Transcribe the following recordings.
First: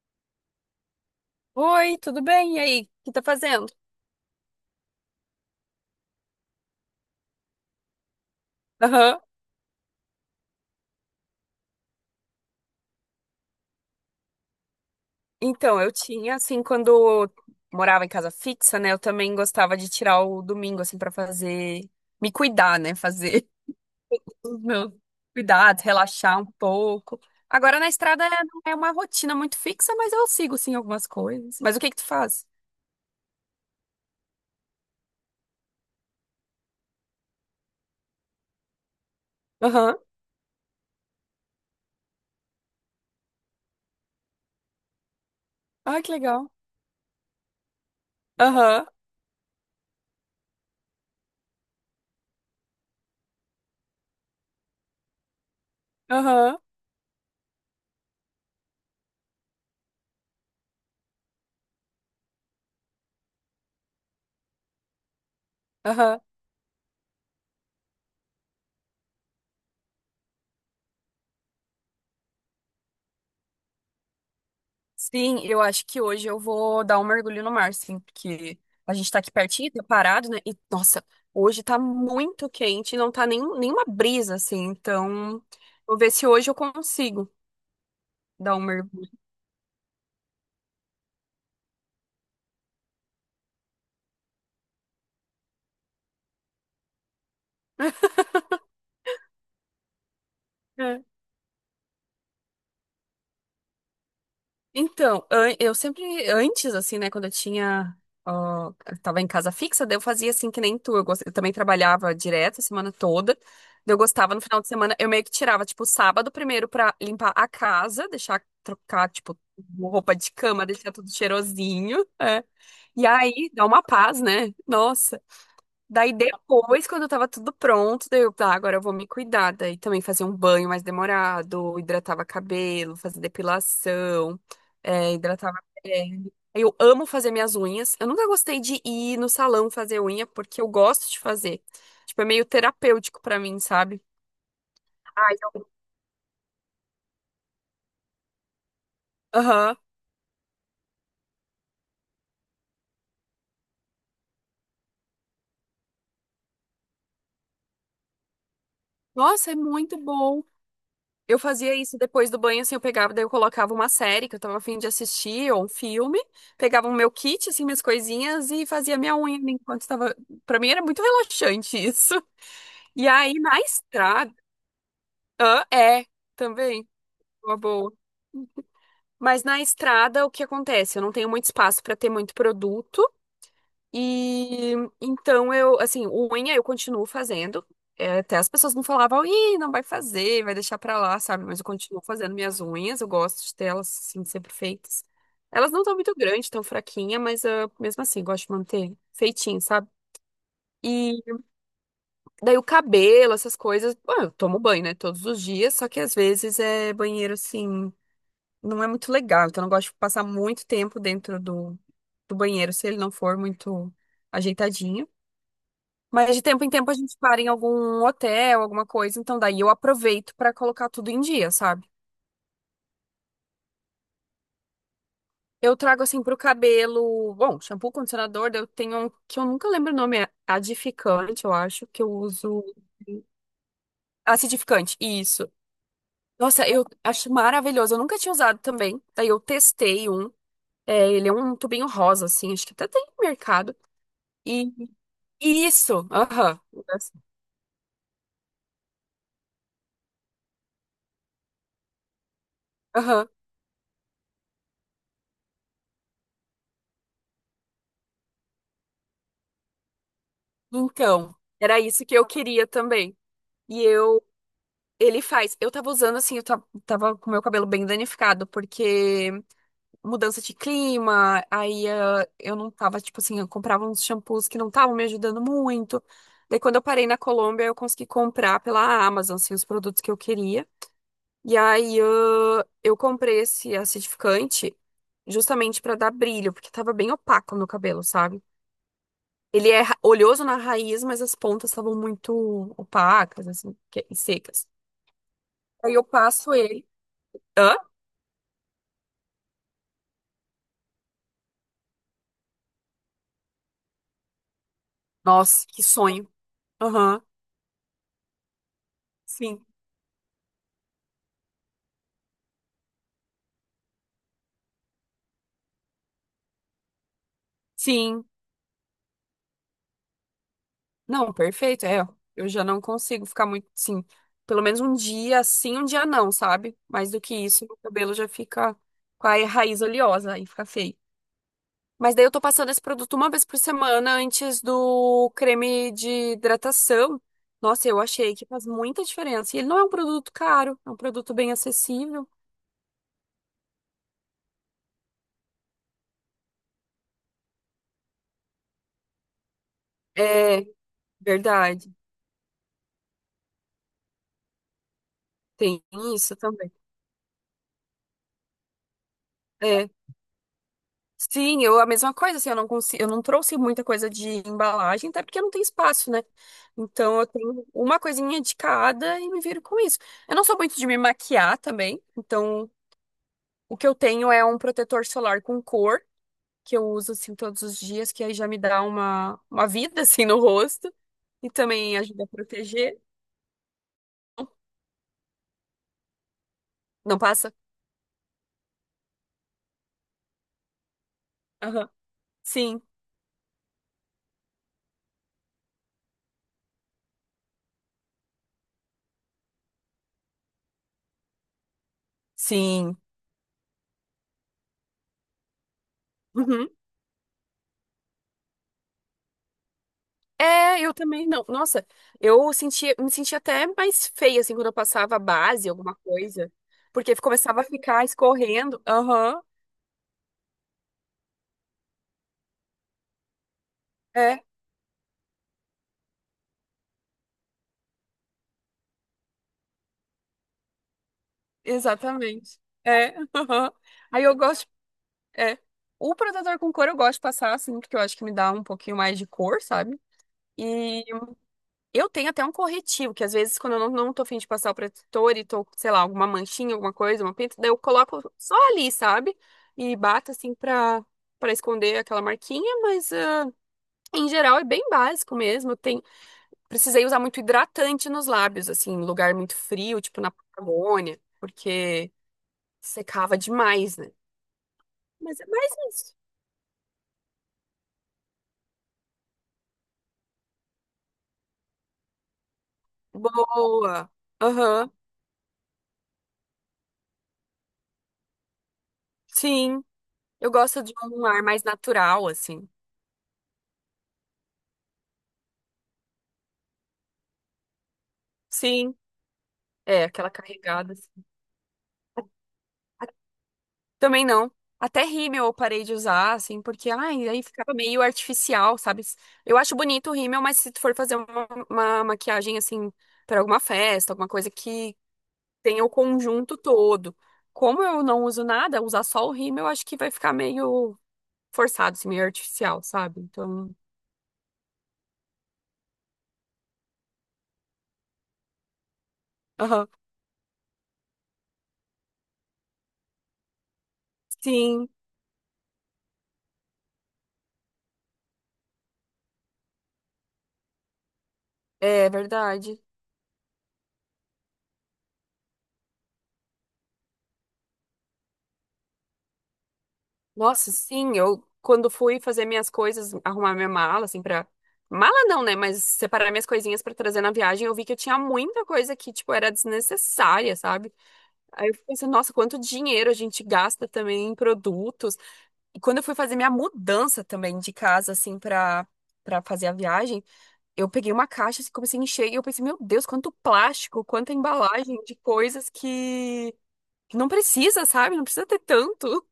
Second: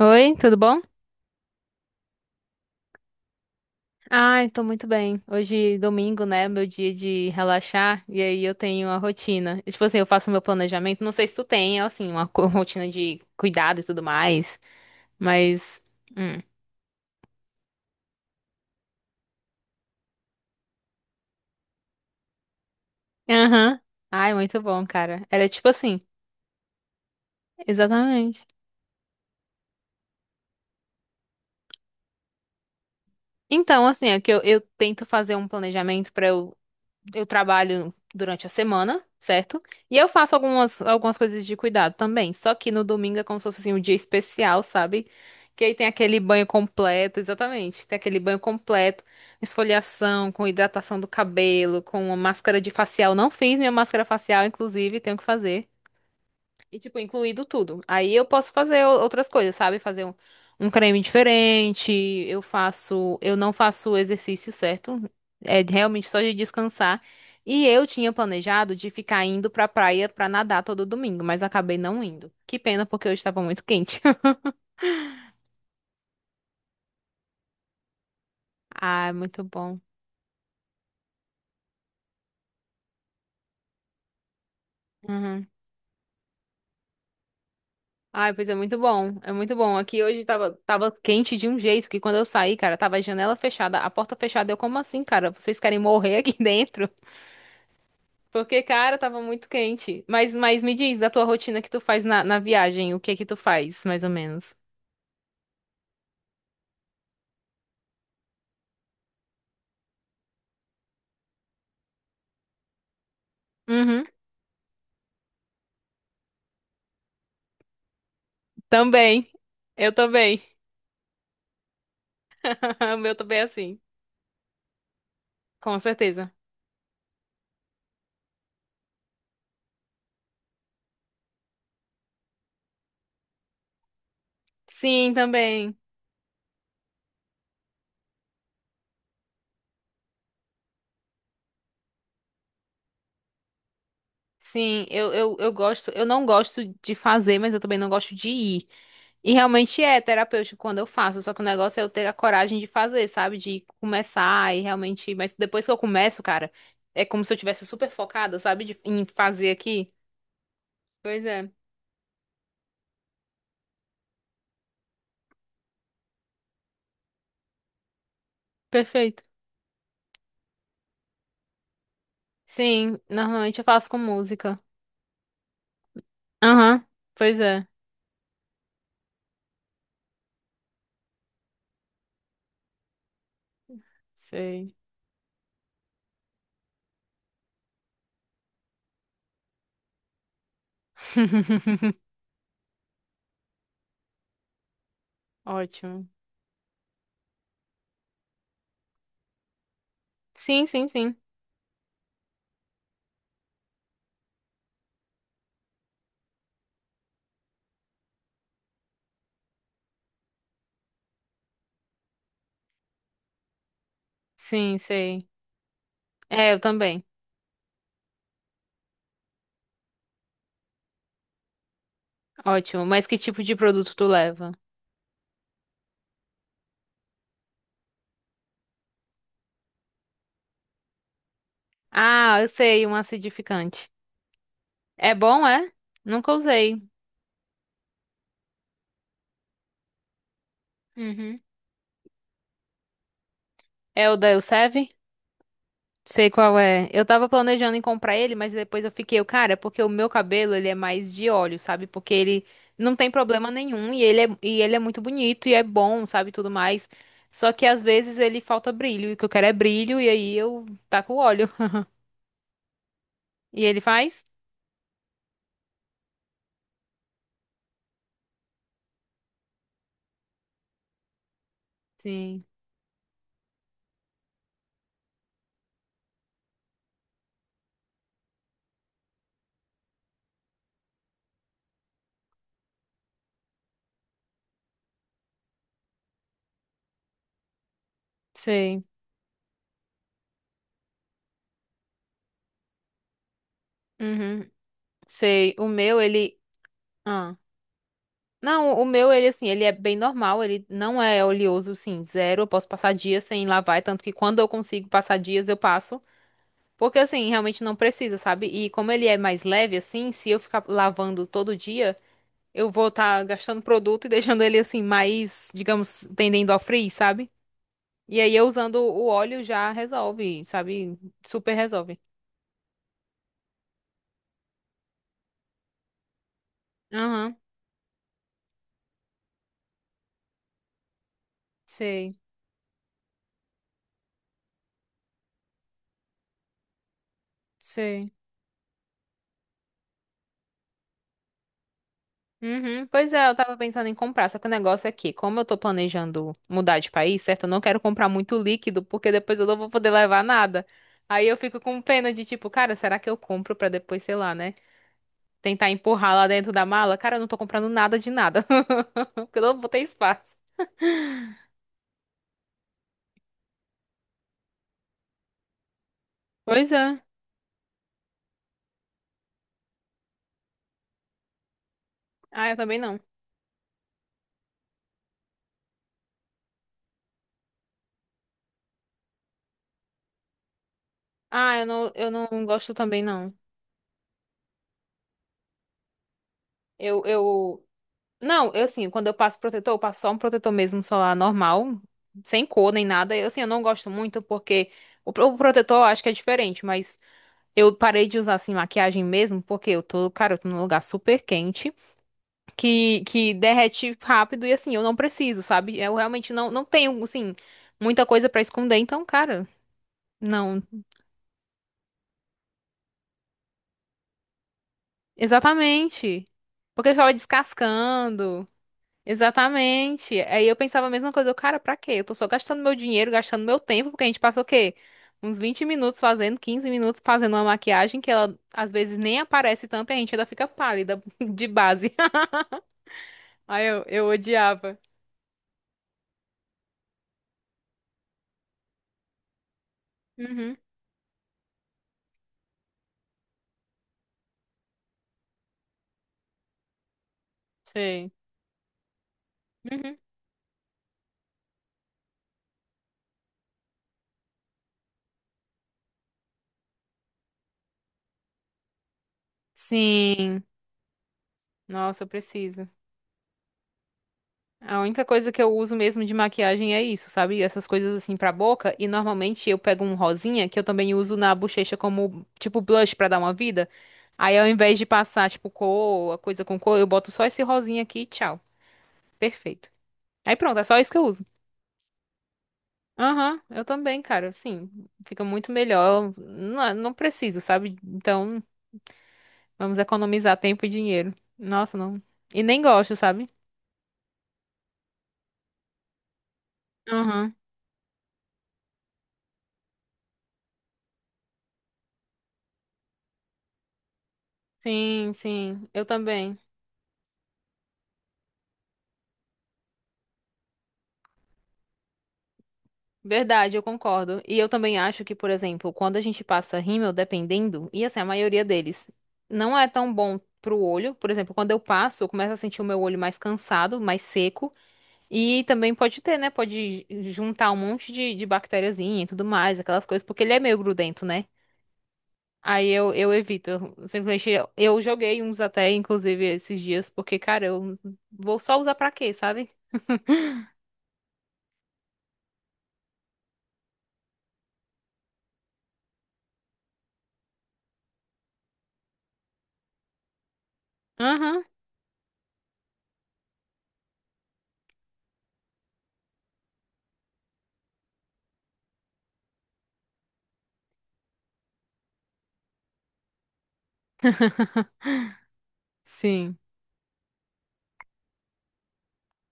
Oi, tudo bom? Oi, tudo bem? E aí, o que tá fazendo? Ai, tô muito bem. Hoje, domingo, né? Meu dia de relaxar. E aí eu tenho a Aham. rotina. E, tipo assim, eu faço meu planejamento. Não sei se tu tem, assim, uma rotina de cuidado e tudo mais. Então, Mas. eu tinha, Hum. assim, quando eu morava em casa fixa, né? Eu também gostava de tirar o domingo, assim, pra fazer, me cuidar, né? Fazer Aham. Ai, muito os bom, meus cara. Era tipo cuidados, assim. relaxar um pouco. Agora na estrada Exatamente. não é uma rotina muito fixa, mas eu sigo, sim, algumas coisas. Mas o que que tu faz? Então, assim, é que eu tento fazer um planejamento pra eu trabalho durante a semana, certo? E Aham. eu faço algumas coisas de cuidado também. Só que no domingo é como se fosse assim, um dia especial, sabe? Que aí tem Ah, que aquele banho legal. completo, exatamente. Tem aquele banho Aham, completo, esfoliação, com hidratação do cabelo, com uma máscara de facial. Não fiz minha máscara facial, inclusive, tenho que fazer. aham, E, tipo, incluído tudo. Aí eu posso fazer outras coisas, sabe? Fazer um, um creme diferente. Eu faço. Eu não faço o exercício certo. É realmente só aham. de descansar. E eu tinha planejado de ficar indo pra praia pra nadar todo domingo, mas acabei não indo. Que pena, porque hoje estava muito quente. Sim, eu acho que hoje eu vou dar um mergulho no mar, sim, porque a Ah, gente é tá aqui muito pertinho, bom. tá parado, né? E, nossa, hoje tá muito quente, não tá nem, nenhuma brisa, assim, então Uhum. vou ver se hoje eu consigo Ai, pois é dar um muito mergulho. bom. É muito bom. Aqui hoje tava quente de um jeito que quando eu saí, cara, tava a janela fechada, a porta fechada. Eu, como assim, cara? Vocês querem morrer aqui dentro? Porque, cara, tava muito quente. Mas me diz da tua rotina que tu faz na viagem, o que que tu faz, mais ou menos? Eu sempre, antes, assim, né, quando eu tinha, ó, eu tava em casa fixa, daí eu fazia assim que nem tu, eu também trabalhava direto a semana toda, daí eu Uhum. gostava no final de semana, eu meio que tirava, tipo, sábado primeiro pra limpar a casa, deixar, trocar, Também. tipo, Eu roupa de também. cama, deixar tudo cheirosinho, é. O E meu também é aí, dá assim. uma paz, né? Nossa. Com Daí certeza. depois, quando tava tudo pronto, daí eu, tá, agora eu vou me cuidar. Daí também fazer um banho mais demorado, hidratava cabelo, fazia depilação, Sim, é, hidratava também. pele. Eu amo fazer minhas unhas. Eu nunca gostei de ir no salão fazer unha, porque eu gosto de fazer. Tipo, é meio terapêutico pra mim, sabe? Sim, eu, eu, Ai, eu eu- gosto, eu não gosto de fazer, mas eu também não gosto de ir. E Aham. realmente é terapêutico quando eu faço, só que o negócio é eu ter a coragem de fazer, sabe? De começar e realmente. Mas depois que eu começo, cara, é como se eu tivesse super focada, sabe? De, em fazer Nossa, é aqui. muito bom. Pois Eu é. fazia isso depois do banho, assim, eu pegava, daí eu colocava uma série que eu tava a fim de assistir, ou um filme, pegava o meu kit, assim, minhas coisinhas e fazia minha Perfeito. unha enquanto tava. Pra mim era muito relaxante isso. Sim, E aí na normalmente eu faço com estrada. música. Hã? É, Aham, também, pois uma é. boa. Mas na estrada, o que acontece? Eu não tenho muito espaço pra ter muito produto. E Sei. então eu, assim, unha eu continuo fazendo. É, até as pessoas não falavam, ih, não vai fazer, vai deixar pra lá, sabe? Mas eu continuo fazendo minhas unhas, eu gosto de ter elas, assim, sempre feitas. Elas não estão Ótimo. muito grandes, tão fraquinhas, mas ah, mesmo assim, gosto de manter feitinho, sabe? Sim, sim, E sim. daí o cabelo, essas coisas, bom, eu tomo banho, né, todos os dias, só que às vezes é banheiro, assim, não é muito legal, então eu não gosto de passar muito tempo dentro do, do banheiro se ele não for muito Sim, ajeitadinho. sei. Mas de É, eu tempo em tempo a também. gente para em algum hotel, alguma coisa, então daí eu aproveito pra colocar tudo em dia, sabe? Ótimo. Mas que tipo de produto tu leva? Eu trago assim pro cabelo, bom, shampoo, condicionador, daí eu tenho um que eu nunca lembro o nome, é adificante, eu acho, que eu Ah, eu uso sei, um acidificante. acidificante, É bom, isso. é? Nunca Nossa, eu usei. acho maravilhoso, eu nunca tinha usado também. Daí eu testei um, é, ele é Uhum. um tubinho rosa assim, acho que até tem no mercado. É o da E Elseve? isso, Sei qual aham. é. Eu tava planejando em comprar ele, mas depois eu fiquei, eu, cara, porque o meu cabelo, ele é mais de óleo, sabe? Porque ele não tem Aham. problema nenhum e ele é muito bonito e é bom, sabe? Tudo mais. Só que às vezes ele falta brilho, e o que eu quero é brilho, e aí eu taco o Então, óleo. era isso que eu queria também. E ele E eu faz? Ele faz. Eu tava usando assim, tava com meu cabelo bem danificado, porque mudança de clima, aí eh, Sim, eu não tava, tipo assim, eu comprava uns shampoos que não estavam me ajudando muito. Daí quando eu parei na Colômbia, eu consegui comprar pela Amazon, assim, os produtos que eu queria. E aí eh, eu comprei esse acidificante justamente pra dar brilho, porque tava bem opaco no cabelo, sabe? sei. Oleoso na raiz, mas as pontas estavam muito opacas, assim, e Uhum, secas. sei. O Aí meu, eu ele. passo ele. Ah. Hã? Não, o meu, ele assim, ele é bem normal, ele não é oleoso, assim, zero. Eu posso passar dias sem lavar, tanto que quando eu consigo passar dias, eu Nossa, que passo. sonho. Porque Aham, assim, realmente não precisa, sabe? E como ele é mais sim. leve assim, se eu ficar lavando todo dia, eu vou estar gastando produto e deixando ele assim mais, digamos, tendendo ao frizz, sabe? E Sim. aí eu usando o óleo já resolve, sabe? Não, Super perfeito, resolve. é. Eu já não consigo ficar muito, sim. Pelo menos um dia sim, um dia não, sabe? Mais do que Aham, isso, meu cabelo já fica com a raiz oleosa e fica feio. Mas sei, daí eu tô passando esse produto uma vez por semana antes do creme de hidratação. Nossa, eu sei. achei que faz muita diferença. E ele não é um produto caro, é um produto bem acessível. Uhum, pois é, eu tava pensando em comprar, só que o negócio é que, como eu tô planejando mudar de país, certo? Eu não quero comprar muito líquido, porque depois eu não vou poder levar nada. É, Aí eu fico com verdade. pena de tipo, cara, será que eu compro pra depois, sei lá, né? Tentar Tem empurrar lá isso dentro da também. mala, cara, eu não tô comprando nada de nada. Porque eu não vou ter É. espaço. Sim, eu a mesma coisa, assim, eu não consigo, eu não trouxe muita coisa de embalagem, até porque não tem espaço, né? Pois é. Então eu tenho uma coisinha de cada e me viro com isso. Eu não sou muito de me maquiar também, Ah, eu então também não. o que eu tenho é um protetor solar com cor, que eu uso assim todos os dias, que aí já me dá uma vida assim no rosto e Ah, eu não, também eu ajuda a não gosto proteger. também, não. Eu, Não passa? eu. Não, eu assim, quando eu passo protetor, eu passo só um protetor mesmo solar normal, Aham. sem cor Sim, nem nada. Eu assim, eu não gosto muito porque o protetor eu acho que é diferente, mas eu parei de usar assim maquiagem mesmo porque eu tô, cara, eu tô num lugar super quente. sim. Que derrete rápido e assim, eu não preciso, sabe? Eu realmente não tenho, assim, muita coisa pra esconder, então, cara, não. É, eu também não. Nossa, eu sentia, me sentia até mais feia, assim, quando eu passava a base, alguma Exatamente. coisa. Porque eu ficava Porque começava a ficar descascando. escorrendo. Aham, Exatamente. Aí eu pensava a mesma coisa, eu, cara, pra quê? Eu tô só gastando meu dinheiro, gastando meu tempo, porque a gente passa é, o quê? Uns 20 minutos fazendo, 15 minutos fazendo uma maquiagem que ela às vezes nem aparece tanto e a gente ainda fica pálida de base. exatamente. É, Aí aham. eu Aí eu gosto, odiava. é. O protetor com cor eu gosto de passar, assim, porque eu acho que me dá um pouquinho mais de cor, sabe? Uhum. E eu tenho até um corretivo, que às vezes, quando eu não, não tô a fim de passar o protetor e tô, sei lá, alguma manchinha, alguma coisa, uma pinta, daí eu Sei. coloco só ali, sabe? E Uhum. bato assim pra, pra esconder aquela marquinha, mas ah, em geral é bem básico mesmo. Tem, precisei usar muito hidratante nos lábios, assim, em lugar muito frio, tipo na Sim. Patagônia, Nossa, eu porque preciso. secava demais, né? A única coisa Mas que é eu mais uso mesmo de isso. maquiagem é isso, sabe? Essas coisas assim pra boca. E normalmente eu pego um rosinha, que eu também uso na bochecha como, tipo, blush pra dar uma vida. Boa. Aí ao invés de Aham. passar, tipo, cor, a coisa com cor, eu boto só esse rosinha aqui e tchau. Perfeito. Sim. Aí Eu pronto, é só gosto isso de que eu uso. um ar mais natural, assim. Aham, eu também, cara. Sim, fica muito melhor. Não, não preciso, sabe? Então, Sim. vamos É, aquela economizar tempo e carregada. Assim. dinheiro. Nossa, não. E nem gosto, sabe? Também não. Até rímel eu parei de usar, assim, porque ai, Aham. aí ficava meio artificial, sabe? Eu acho bonito o rímel, mas se tu for fazer uma maquiagem, assim, para alguma festa, alguma coisa que Sim, sim, tenha eu o também. conjunto todo. Como eu não uso nada, usar só o rímel, eu acho que vai ficar meio forçado, assim, meio artificial, sabe? Verdade, eu Então, concordo. E eu também acho que, por exemplo, quando a gente passa rímel, dependendo, e assim, a maioria deles não é aham. tão bom pro olho. Por exemplo, quando eu passo, eu começo a sentir o meu olho mais cansado, mais seco. Sim, E também pode ter, né? Pode juntar um monte de bactériazinha e tudo mais, aquelas coisas, porque ele é meio grudento, né? é Aí verdade. eu evito. Eu simplesmente eu joguei uns até, inclusive, esses dias, porque, cara, eu vou só usar pra quê, sabe? Nossa, sim, eu quando fui fazer minhas coisas, arrumar minha mala, assim, pra. Mala não, né? Mas separar minhas coisinhas pra trazer na viagem, eu vi que eu tinha muita coisa que, tipo, era desnecessária, sabe? Aham. Aí eu pensei, nossa, quanto dinheiro a gente gasta também em produtos. E quando eu fui fazer minha mudança também de casa, assim, pra, pra fazer a viagem, eu peguei uma caixa e comecei a encher e eu pensei, meu Deus, quanto plástico, quanta embalagem de coisas Sim. que não precisa, sabe? Não precisa ter tanto.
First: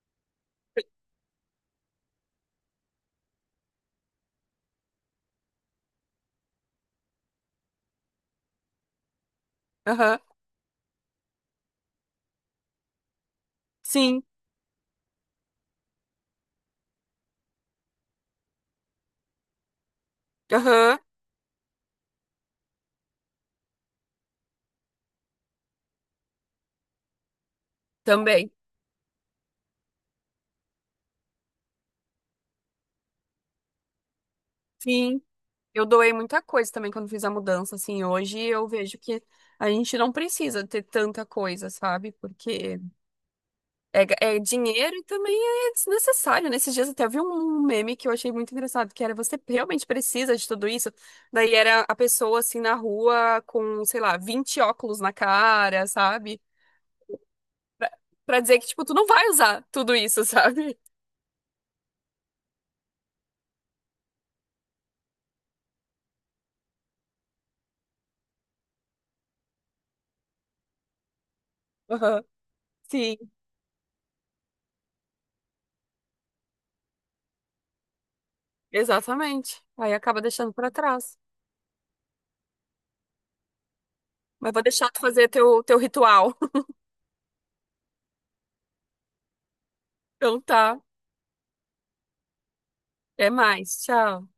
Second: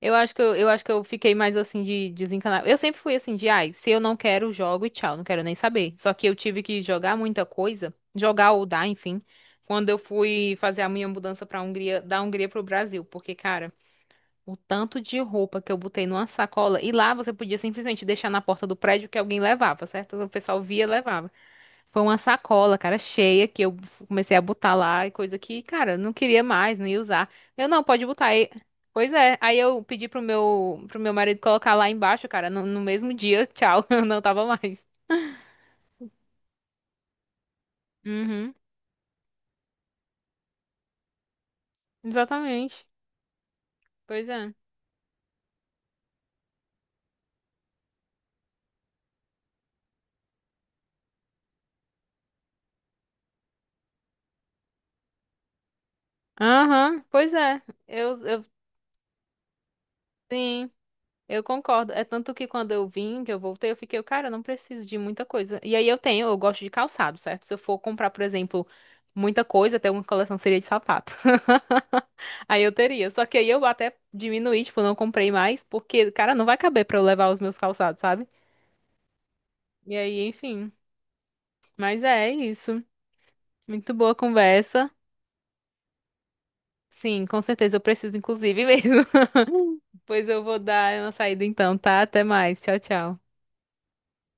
Eu acho que eu fiquei mais assim de desencanar. Eu sempre fui assim de, ai, se eu não quero, jogo e tchau, não quero nem saber. Só que eu tive que jogar muita coisa, jogar ou dar, enfim, quando eu Aham. fui fazer a minha mudança pra Hungria, da Hungria pro Brasil, porque cara, Sim. o tanto de roupa que eu botei numa sacola e lá você podia simplesmente deixar na porta do prédio que alguém levava, certo? O pessoal via, Aham. levava. Foi uma sacola, cara, cheia, que eu comecei a botar lá, e coisa que, cara, eu não queria mais, não ia usar. Eu, não, pode botar aí. Também. Pois é, aí eu pedi pro meu marido colocar lá embaixo, cara, no mesmo dia, tchau, eu não tava mais. Sim, eu doei muita coisa também quando fiz a mudança, assim, hoje Uhum, eu vejo que a gente não precisa ter tanta coisa, sabe? Porque exatamente. Pois é é. dinheiro e também é desnecessário. Nesses dias até vi um meme que eu achei muito engraçado, que era você realmente precisa de tudo isso? Daí era a pessoa, assim, na rua com, sei lá, 20 óculos na cara, sabe? Aham, pois é. Pra, pra Eu, dizer que, tipo, tu não vai usar tudo isso, sim. sabe? Eu concordo. É tanto que quando eu vim, que eu voltei, eu fiquei, cara, eu não preciso de muita coisa. E aí eu tenho, eu gosto de calçado, certo? Se eu for comprar, por exemplo, muita coisa, até uma coleção seria de sapato. Aham. Aí eu teria. Sim, Só que aí eu até diminuí, tipo, não comprei mais, porque, cara, não vai caber pra eu levar os meus calçados, sabe? exatamente. Aí E aí, acaba deixando enfim. pra trás. Mas é isso. Muito boa Mas vou conversa. deixar tu fazer teu, teu ritual. Sim, com certeza eu preciso, inclusive mesmo. Pois Então eu vou tá. dar uma saída então, tá? Até mais. Tchau, tchau. Até mais. Tchau.